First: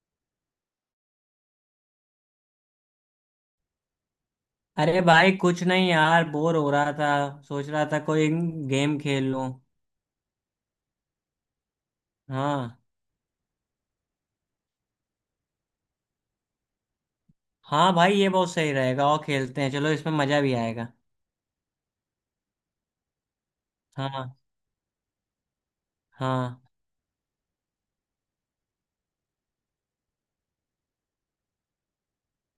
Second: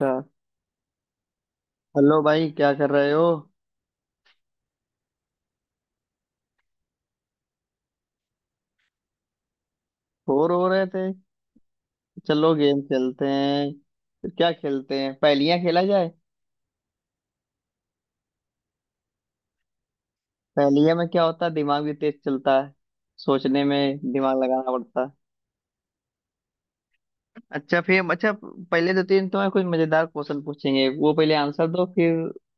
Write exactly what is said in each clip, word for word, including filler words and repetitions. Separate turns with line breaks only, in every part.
अच्छा। हेलो भाई, क्या कर रहे हो?
अरे भाई कुछ नहीं यार बोर हो रहा था। सोच रहा था कोई गेम खेल लूं।
बोर हो रहे थे? चलो
हाँ।
गेम खेलते हैं। फिर क्या खेलते हैं, पहेलियां खेला जाए?
हाँ भाई ये बहुत सही रहेगा और खेलते हैं, चलो इसमें मजा भी आएगा।
पहेलियां में क्या होता है, दिमाग भी तेज चलता है। सोचने में
हाँ।
दिमाग लगाना पड़ता है।
हाँ,
अच्छा, फिर हम- अच्छा, पहले दो तीन तुम्हें कुछ मजेदार क्वेश्चन पूछेंगे, वो पहले आंसर दो, फिर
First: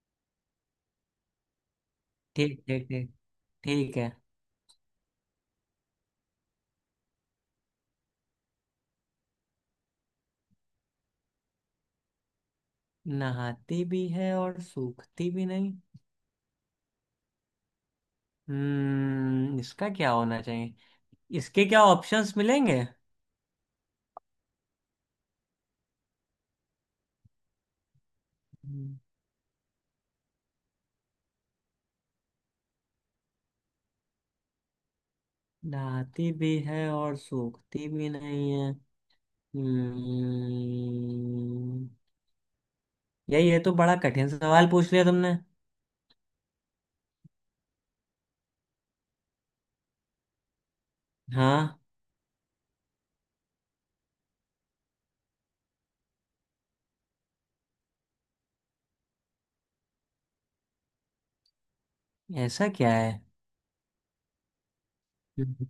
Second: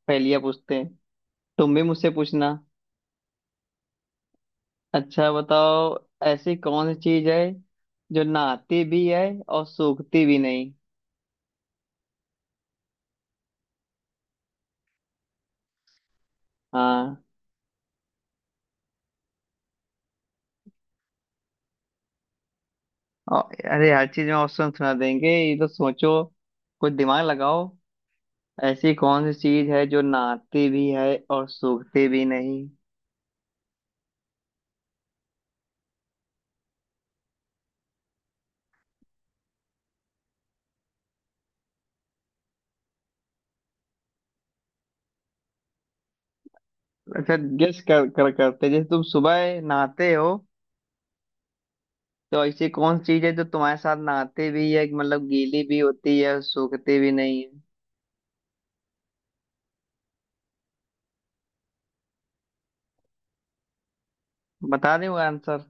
पहेलियां पूछते हैं। तुम भी मुझसे पूछना।
ठीक ठीक ठीक। ठीक है।
अच्छा बताओ, ऐसी कौन सी चीज है जो नहाती भी है और सूखती भी नहीं?
नहाती भी है और सूखती भी नहीं।
हाँ।
हम्म इसका क्या होना चाहिए? इसके क्या ऑप्शंस मिलेंगे?
और- अरे हर चीज में ऑप्शन सुना देंगे, ये तो सोचो, कुछ दिमाग लगाओ। ऐसी
हम्म,
कौन सी चीज है जो नहाती भी है और सूखती भी नहीं?
नहाती भी है और सूखती भी नहीं है। हम्म यार ये तो बड़ा कठिन सवाल पूछ लिया तुमने।
अच्छा गेस कर, कर करते, जैसे तुम सुबह नहाते हो,
हाँ,
तो ऐसी कौन सी चीज है जो तुम्हारे साथ नहाते भी है, मतलब गीली भी होती है और सूखती भी नहीं है?
ऐसा क्या है?
बता दे आंसर।
हम्म।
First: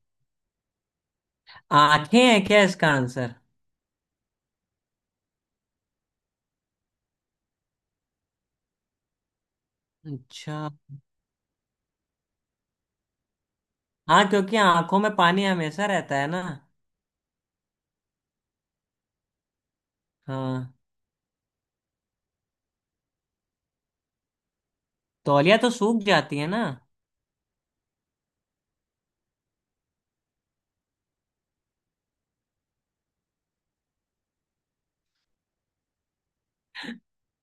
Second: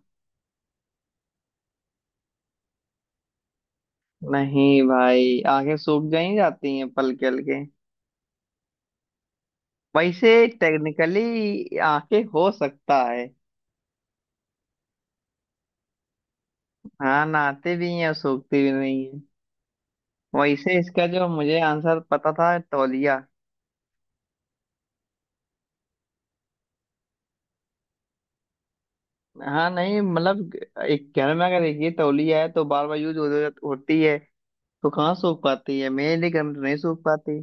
आंखें हैं क्या इसका आंसर?
नहीं भाई, आंखें सूख गई जाती हैं, पलके हल्के। वैसे
अच्छा।
टेक्निकली आंखें हो सकता है।
हाँ, क्योंकि आंखों में पानी हमेशा रहता है ना।
हाँ, नहाते भी हैं और सूखती भी नहीं।
हाँ।
वैसे इसका जो मुझे आंसर पता था, तौलिया।
तौलिया तो सूख जाती है ना।
हाँ नहीं, मतलब एक घर में अगर एक ये तौलिया है, तो बार बार यूज हो, होती है, तो कहाँ सूख पाती है? मेरे लिए घर में तो नहीं सूख पाती।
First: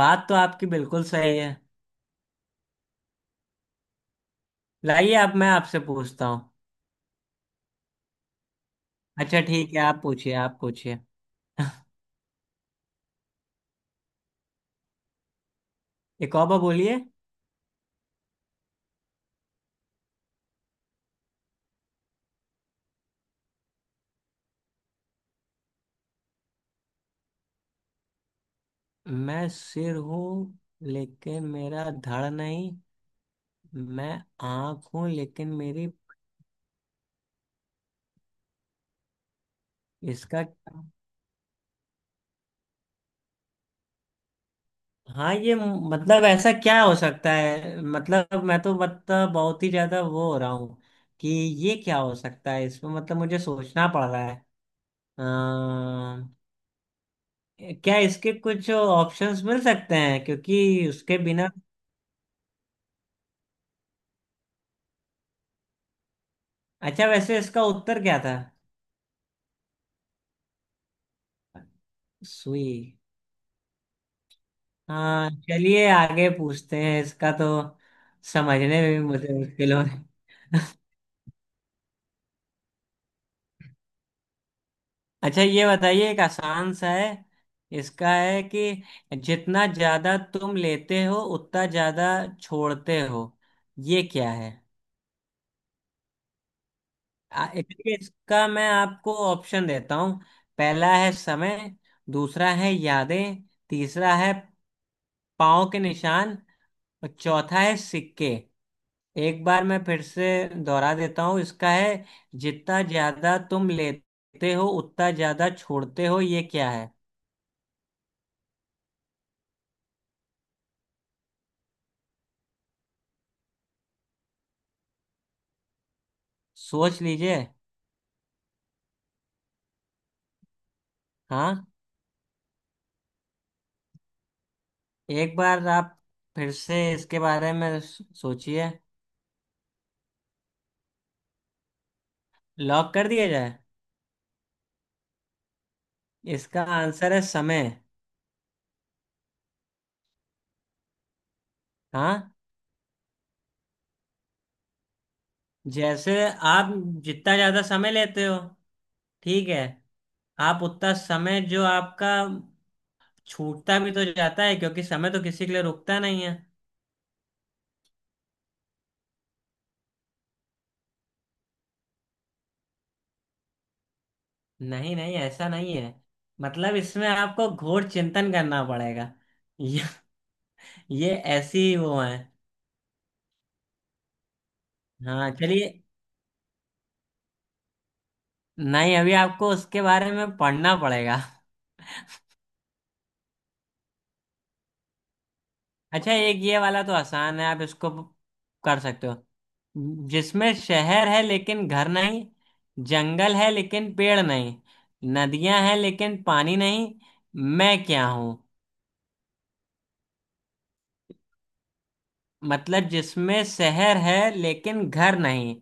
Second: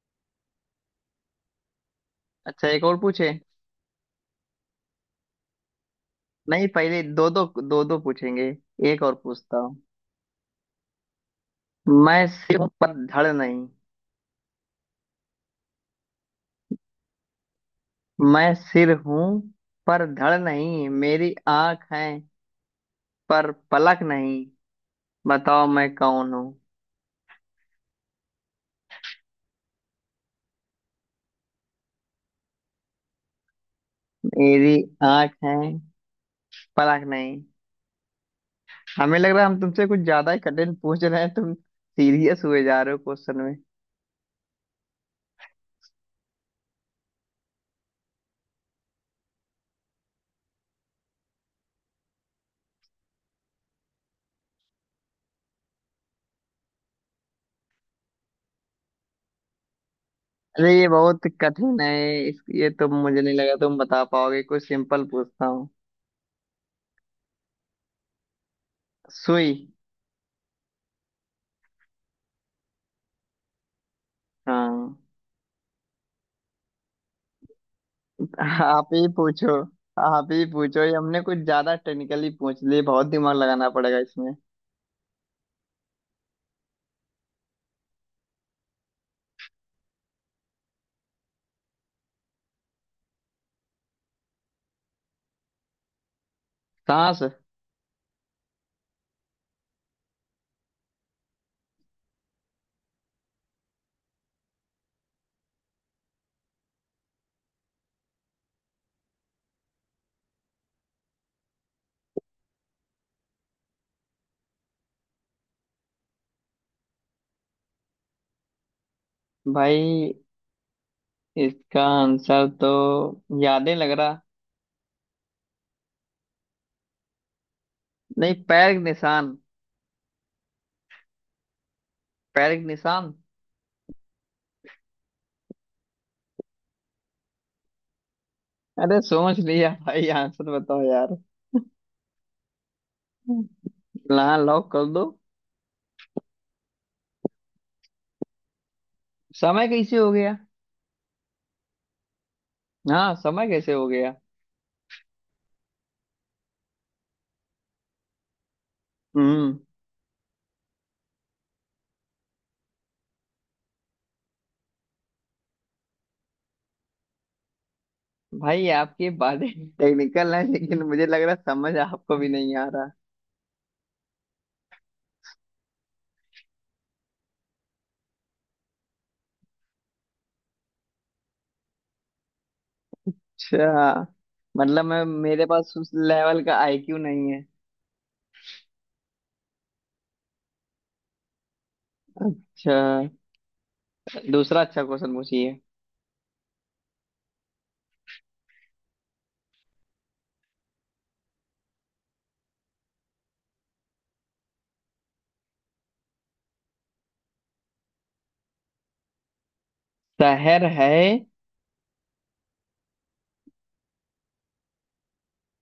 बात तो आपकी बिल्कुल सही है।
अच्छा, एक और पूछे?
लाइए अब मैं आपसे पूछता हूँ।
नहीं, पहले दो दो दो दो पूछेंगे। एक और
अच्छा
पूछता
ठीक
हूँ।
है, आप पूछिए आप पूछिए।
मैं सिर हूँ पर धड़ नहीं।
एक और बार बोलिए।
मैं सिर हूँ पर धड़ नहीं, मेरी आंख है पर पलक नहीं। बताओ मैं कौन हूँ?
मैं सिर हूँ लेकिन मेरा धड़ नहीं। मैं
मेरी
आँख हूँ
आंख
लेकिन
है,
मेरी,
पलक नहीं। हमें लग रहा है हम तुमसे कुछ ज्यादा ही
इसका
कठिन
क्या?
पूछ रहे हैं, तुम सीरियस हुए जा रहे हो क्वेश्चन में।
हाँ, ये मतलब ऐसा क्या हो सकता है, मतलब मैं तो मतलब बहुत ही ज्यादा वो हो रहा हूँ कि ये क्या हो सकता है, इसमें मतलब मुझे सोचना पड़ रहा है। अ, क्या इसके कुछ ऑप्शंस मिल सकते हैं, क्योंकि
अरे ये
उसके
बहुत
बिना?
कठिन है। इस ये तो मुझे नहीं लगा तुम बता पाओगे, कुछ सिंपल पूछता हूँ।
अच्छा वैसे इसका उत्तर क्या था?
सुई।
सुई।
हाँ,
हाँ, चलिए आगे पूछते हैं, इसका तो समझने
आप
में भी
ही
मुझे
पूछो।
मुश्किल हो रहा है।
आप ही पूछो, ये हमने कुछ ज्यादा टेक्निकली पूछ लिए, बहुत दिमाग लगाना पड़ेगा इसमें।
अच्छा ये बताइए, एक आसान सा है। इसका है कि जितना ज्यादा तुम लेते हो उतना ज्यादा छोड़ते हो, ये क्या है?
सांस।
आ- इसलिए इसका मैं आपको ऑप्शन देता हूँ। पहला है समय। दूसरा है यादें। तीसरा है पाँव के निशान। और चौथा है सिक्के। एक बार मैं फिर से दोहरा देता हूँ, इसका है जितना ज्यादा तुम लेते हो उतना ज्यादा छोड़ते हो, ये क्या है?
भाई इसका आंसर तो याद नहीं लग रहा।
सोच लीजिए।
नहीं, पैर के निशान।
हाँ,
पैर के निशान।
एक बार आप फिर से इसके बारे में सो- सोचिए।
अरे सोच लिया भाई, आंसर बताओ यार।
लॉक कर दिया जाए?
हाँ, लॉक कर दो।
इसका आंसर है समय।
समय कैसे हो गया?
हाँ।
हाँ, समय कैसे हो गया?
जैसे आप जितना ज्यादा समय लेते हो, ठीक
हम्म।
है, आप उतना समय जो आपका छूटता भी तो जाता है, क्योंकि समय तो किसी के लिए रुकता नहीं है।
भाई आपकी बातें टेक्निकल है, लेकिन मुझे लग रहा है समझ आपको भी नहीं आ रहा।
नहीं नहीं, ऐसा नहीं है। मतलब इसमें आपको घोर चिंतन करना पड़ेगा। ये ये ऐसी वो है।
अच्छा, मतलब मैं,
हाँ
मेरे
चलिए।
पास उस लेवल का आईक्यू नहीं है।
नहीं, अभी आपको उसके बारे में पढ़ना पड़ेगा।
अच्छा, दूसरा अच्छा क्वेश्चन पूछिए।
अच्छा एक ये वाला तो आसान है, आप इसको कर सकते हो। जिसमें शहर है लेकिन घर नहीं, जंगल है लेकिन पेड़ नहीं, नदियां हैं लेकिन पानी नहीं, मैं क्या हूं?
शहर है।
मतलब जिसमें शहर है लेकिन घर नहीं,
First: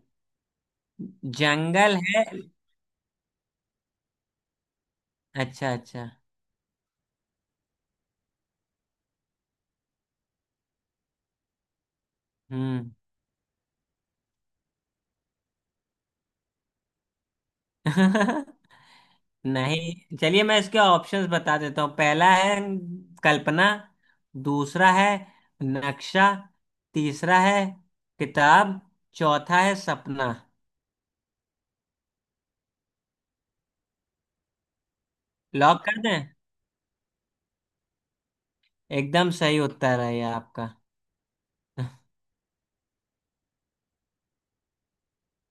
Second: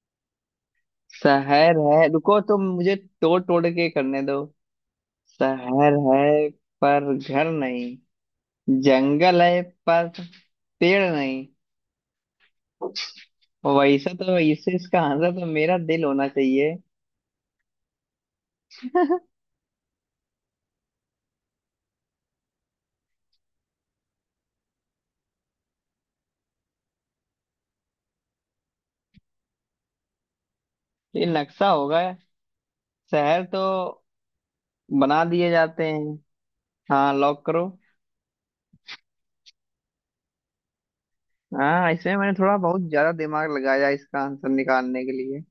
शहर
जंगल
है,
है।
रुको तो मुझे तोड़ तोड़ के करने दो।
अच्छा
शहर
अच्छा।
है पर घर नहीं, जंगल है पर पेड़ नहीं।
हम्म।
और वैसा तो इससे इसका आंसर तो मेरा दिल होना चाहिए।
नहीं चलिए मैं इसके ऑप्शंस बता देता हूँ। पहला है कल्पना। दूसरा है नक्शा। तीसरा है किताब। चौथा है सपना।
ये नक्शा होगा, शहर तो बना दिए
लॉक
जाते
कर
हैं।
दें?
हाँ, लॉक करो।
एकदम सही उत्तर है ये आपका।
हाँ, इसमें मैंने थोड़ा बहुत ज्यादा दिमाग लगाया इसका आंसर निकालने के लिए।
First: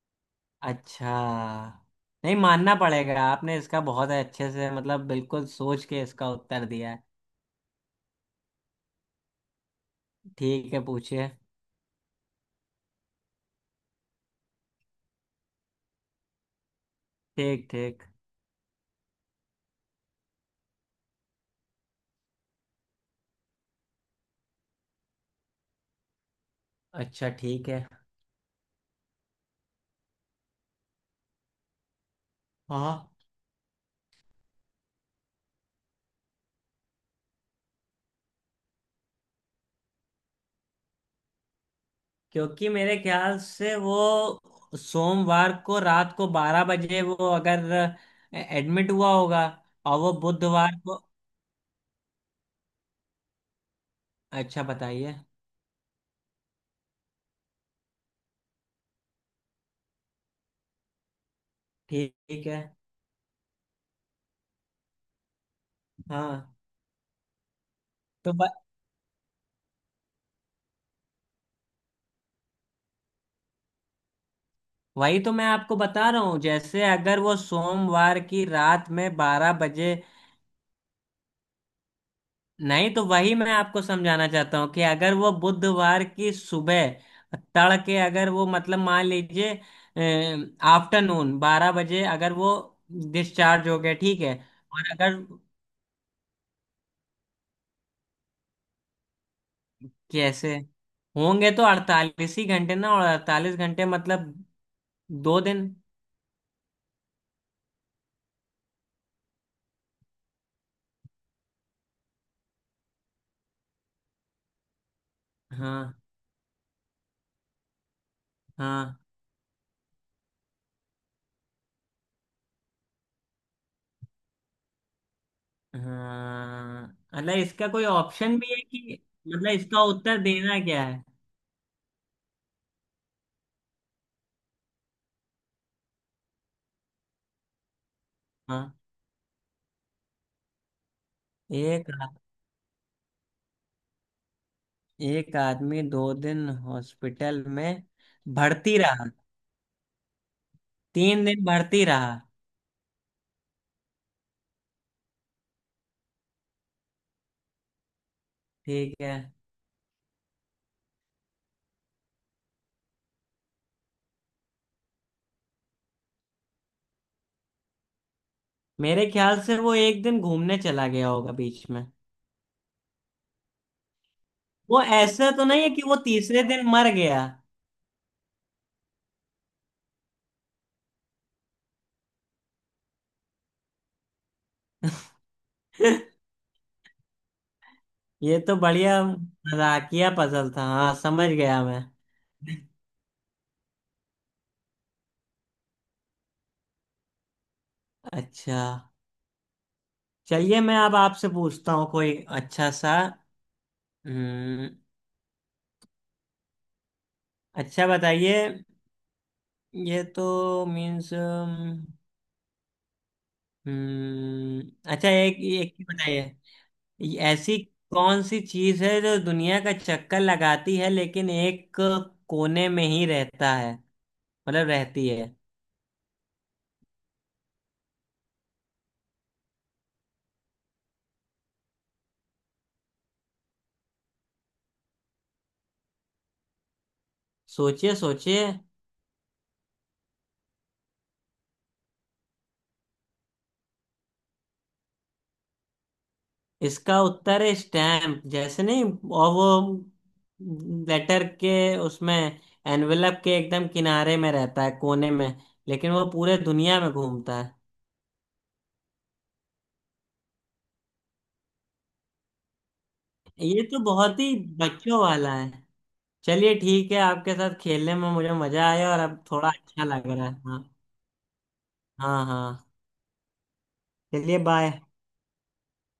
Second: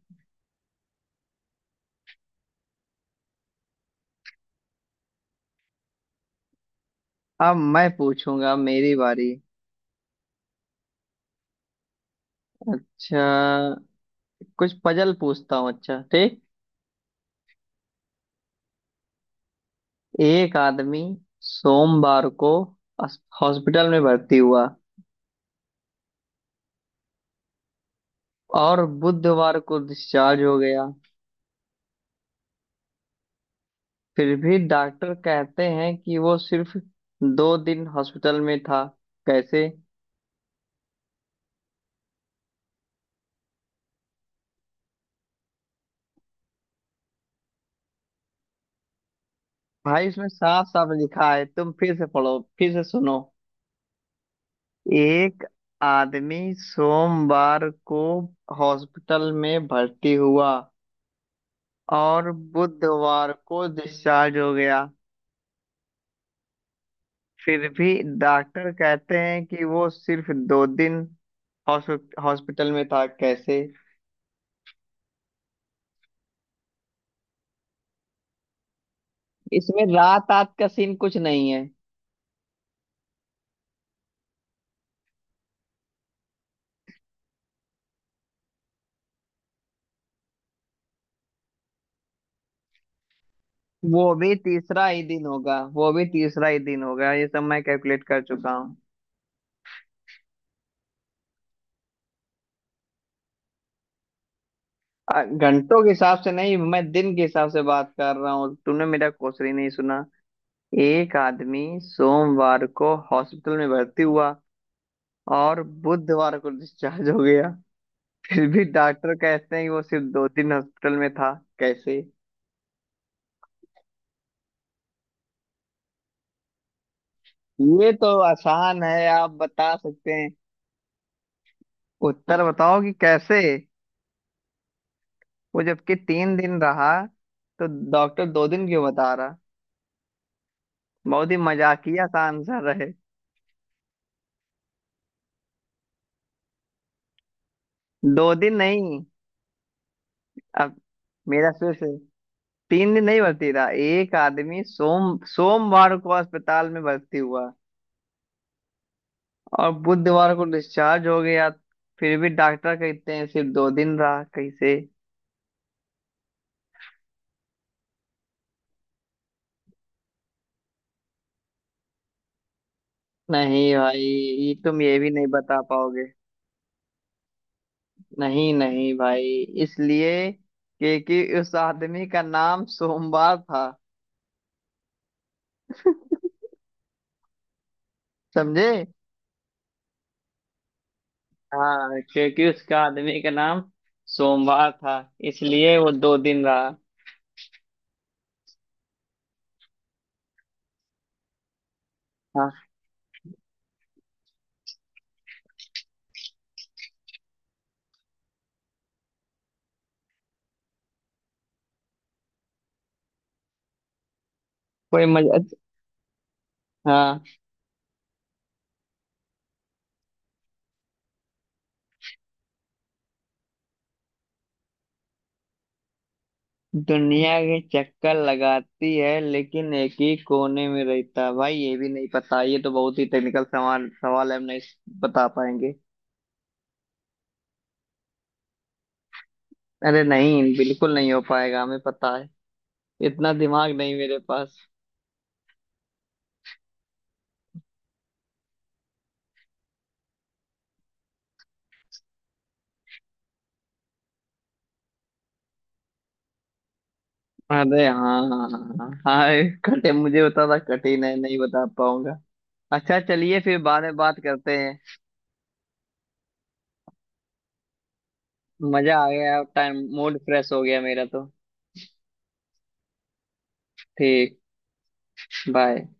अच्छा। नहीं, मानना पड़ेगा आपने इसका बहुत अच्छे से मतलब बिल्कुल सोच के इसका उत्तर दिया है।
अब मैं पूछूंगा, अब मेरी बारी।
ठीक है पूछिए।
अच्छा, कुछ पजल पूछता हूँ, अच्छा ठीक।
ठीक ठीक।
एक आदमी सोमवार को अस- हॉस्पिटल में भर्ती हुआ,
अच्छा ठीक है।
और बुधवार को डिस्चार्ज हो गया।
हाँ,
फिर भी डॉक्टर कहते हैं कि वो सिर्फ दो दिन हॉस्पिटल में था, कैसे?
क्योंकि मेरे ख्याल से वो सोमवार को रात को बारह बजे, वो अगर एडमिट हुआ होगा और
भाई
वो
उसमें साफ
बुधवार
साफ
को।
लिखा है, तुम फिर से पढ़ो, फिर से सुनो।
अच्छा बताइए।
एक आदमी सोमवार को हॉस्पिटल में भर्ती हुआ,
ठीक
और
ठीक है।
बुधवार को डिस्चार्ज हो गया।
हाँ।
फिर भी
तो ब...
डॉक्टर कहते हैं कि वो सिर्फ दो दिन हॉस्पिटल में था, कैसे?
वही तो मैं आपको बता रहा हूँ, जैसे अगर वो सोमवार की रात में बारह
इसमें
बजे
रात रात का सीन कुछ नहीं है।
नहीं, तो वही मैं आपको समझाना चाहता हूँ कि अगर वो बुधवार की सुबह तड़के, अगर वो मतलब मान लीजिए आफ्टरनून बारह बजे अगर वो डिस्चार्ज हो गए,
वो
ठीक है,
भी तीसरा
और
ही
अगर
दिन होगा, वो भी तीसरा ही दिन होगा, ये सब मैं कैलकुलेट कर चुका हूँ।
कैसे होंगे तो अड़तालीस ही घंटे ना, और अड़तालीस घंटे मतलब
अ,
दो दिन।
घंटों के हिसाब से नहीं, मैं दिन के हिसाब से बात कर रहा हूँ, तूने मेरा क्वेश्चन ही नहीं सुना। एक आदमी सोमवार को हॉस्पिटल में भर्ती हुआ, और
हाँ
बुधवार को डिस्चार्ज हो गया। फिर भी
हाँ
डॉक्टर कहते हैं कि वो सिर्फ दो दिन हॉस्पिटल में था, कैसे?
हाँ। मतलब इसका कोई
ये तो
ऑप्शन भी है
आसान
कि,
है, आप
मतलब
बता
इसका
सकते
उत्तर
हैं।
देना क्या है?
उत्तर बताओ कि कैसे वो जबकि तीन दिन रहा, तो डॉक्टर दो दिन
हाँ।
क्यों बता रहा? बहुत ही
एक
मजाकिया सा आंसर रहे।
एक आदमी दो दिन हॉस्पिटल में
दो दिन
भर्ती
नहीं।
रहा,
अब
तीन दिन
मेरा फिर
भर्ती
से,
रहा,
तीन दिन नहीं भर्ती था। एक आदमी सोम सोमवार को अस्पताल में भर्ती हुआ,
ठीक है।
और बुधवार को डिस्चार्ज हो गया। फिर भी डॉक्टर कहते हैं सिर्फ दो दिन रहा, कैसे?
मेरे ख्याल से वो एक दिन घूमने चला गया होगा बीच में।
नहीं भाई, ये तुम
वो
ये भी नहीं
ऐसा तो
बता
नहीं है कि वो
पाओगे।
तीसरे दिन मर गया?
नहीं नहीं भाई, इसलिए क्योंकि उस आदमी का नाम सोमवार था।
ये तो
समझे?
बढ़िया मजाकिया पजल था, हाँ समझ गया मैं।
हाँ, क्योंकि उसका आदमी का नाम सोमवार था, इसलिए वो दो दिन रहा।
अच्छा चलिए मैं अब आपसे पूछता हूँ कोई
हाँ,
अच्छा सा। हम्म अच्छा बताइए। ये तो मीन्स। हम्म हम्म,
कोई
अच्छा एक
मजा।
एक ही बताइए। ये
हाँ।
ऐसी कौन सी चीज है जो दुनिया का चक्कर लगाती है लेकिन एक कोने में ही रहता है, मतलब रहती है?
दुनिया के चक्कर लगाती है लेकिन एक ही कोने में रहता है। भाई ये भी नहीं पता, ये तो बहुत ही टेक्निकल सवाल सवाल है, हम नहीं बता पाएंगे।
सोचिए सोचिए।
अरे नहीं, बिल्कुल नहीं हो पाएगा, हमें पता है इतना दिमाग नहीं मेरे पास।
इसका उत्तर है स्टैम्प, जैसे नहीं, और वो लेटर के, उसमें एनवेलप के एकदम किनारे में रहता है कोने में, लेकिन वो पूरे दुनिया में घूमता है।
अरे हाँ हाँ हाँ हाँ, ये कठिन मुझे बता था, कठिन है, नहीं बता पाऊंगा। अच्छा चलिए, फिर
ये तो
बाद में बात
बहुत ही
करते हैं।
बच्चों वाला है। चलिए ठीक है, आपके साथ खेलने में मुझे मजा आया
मजा
और
आ
अब
गया,
थोड़ा
टाइम
अच्छा लग
मूड
रहा है,
फ्रेश हो
हाँ।
गया मेरा तो।
हाँ हाँ। चलिए
ठीक।
बाय।
बाय।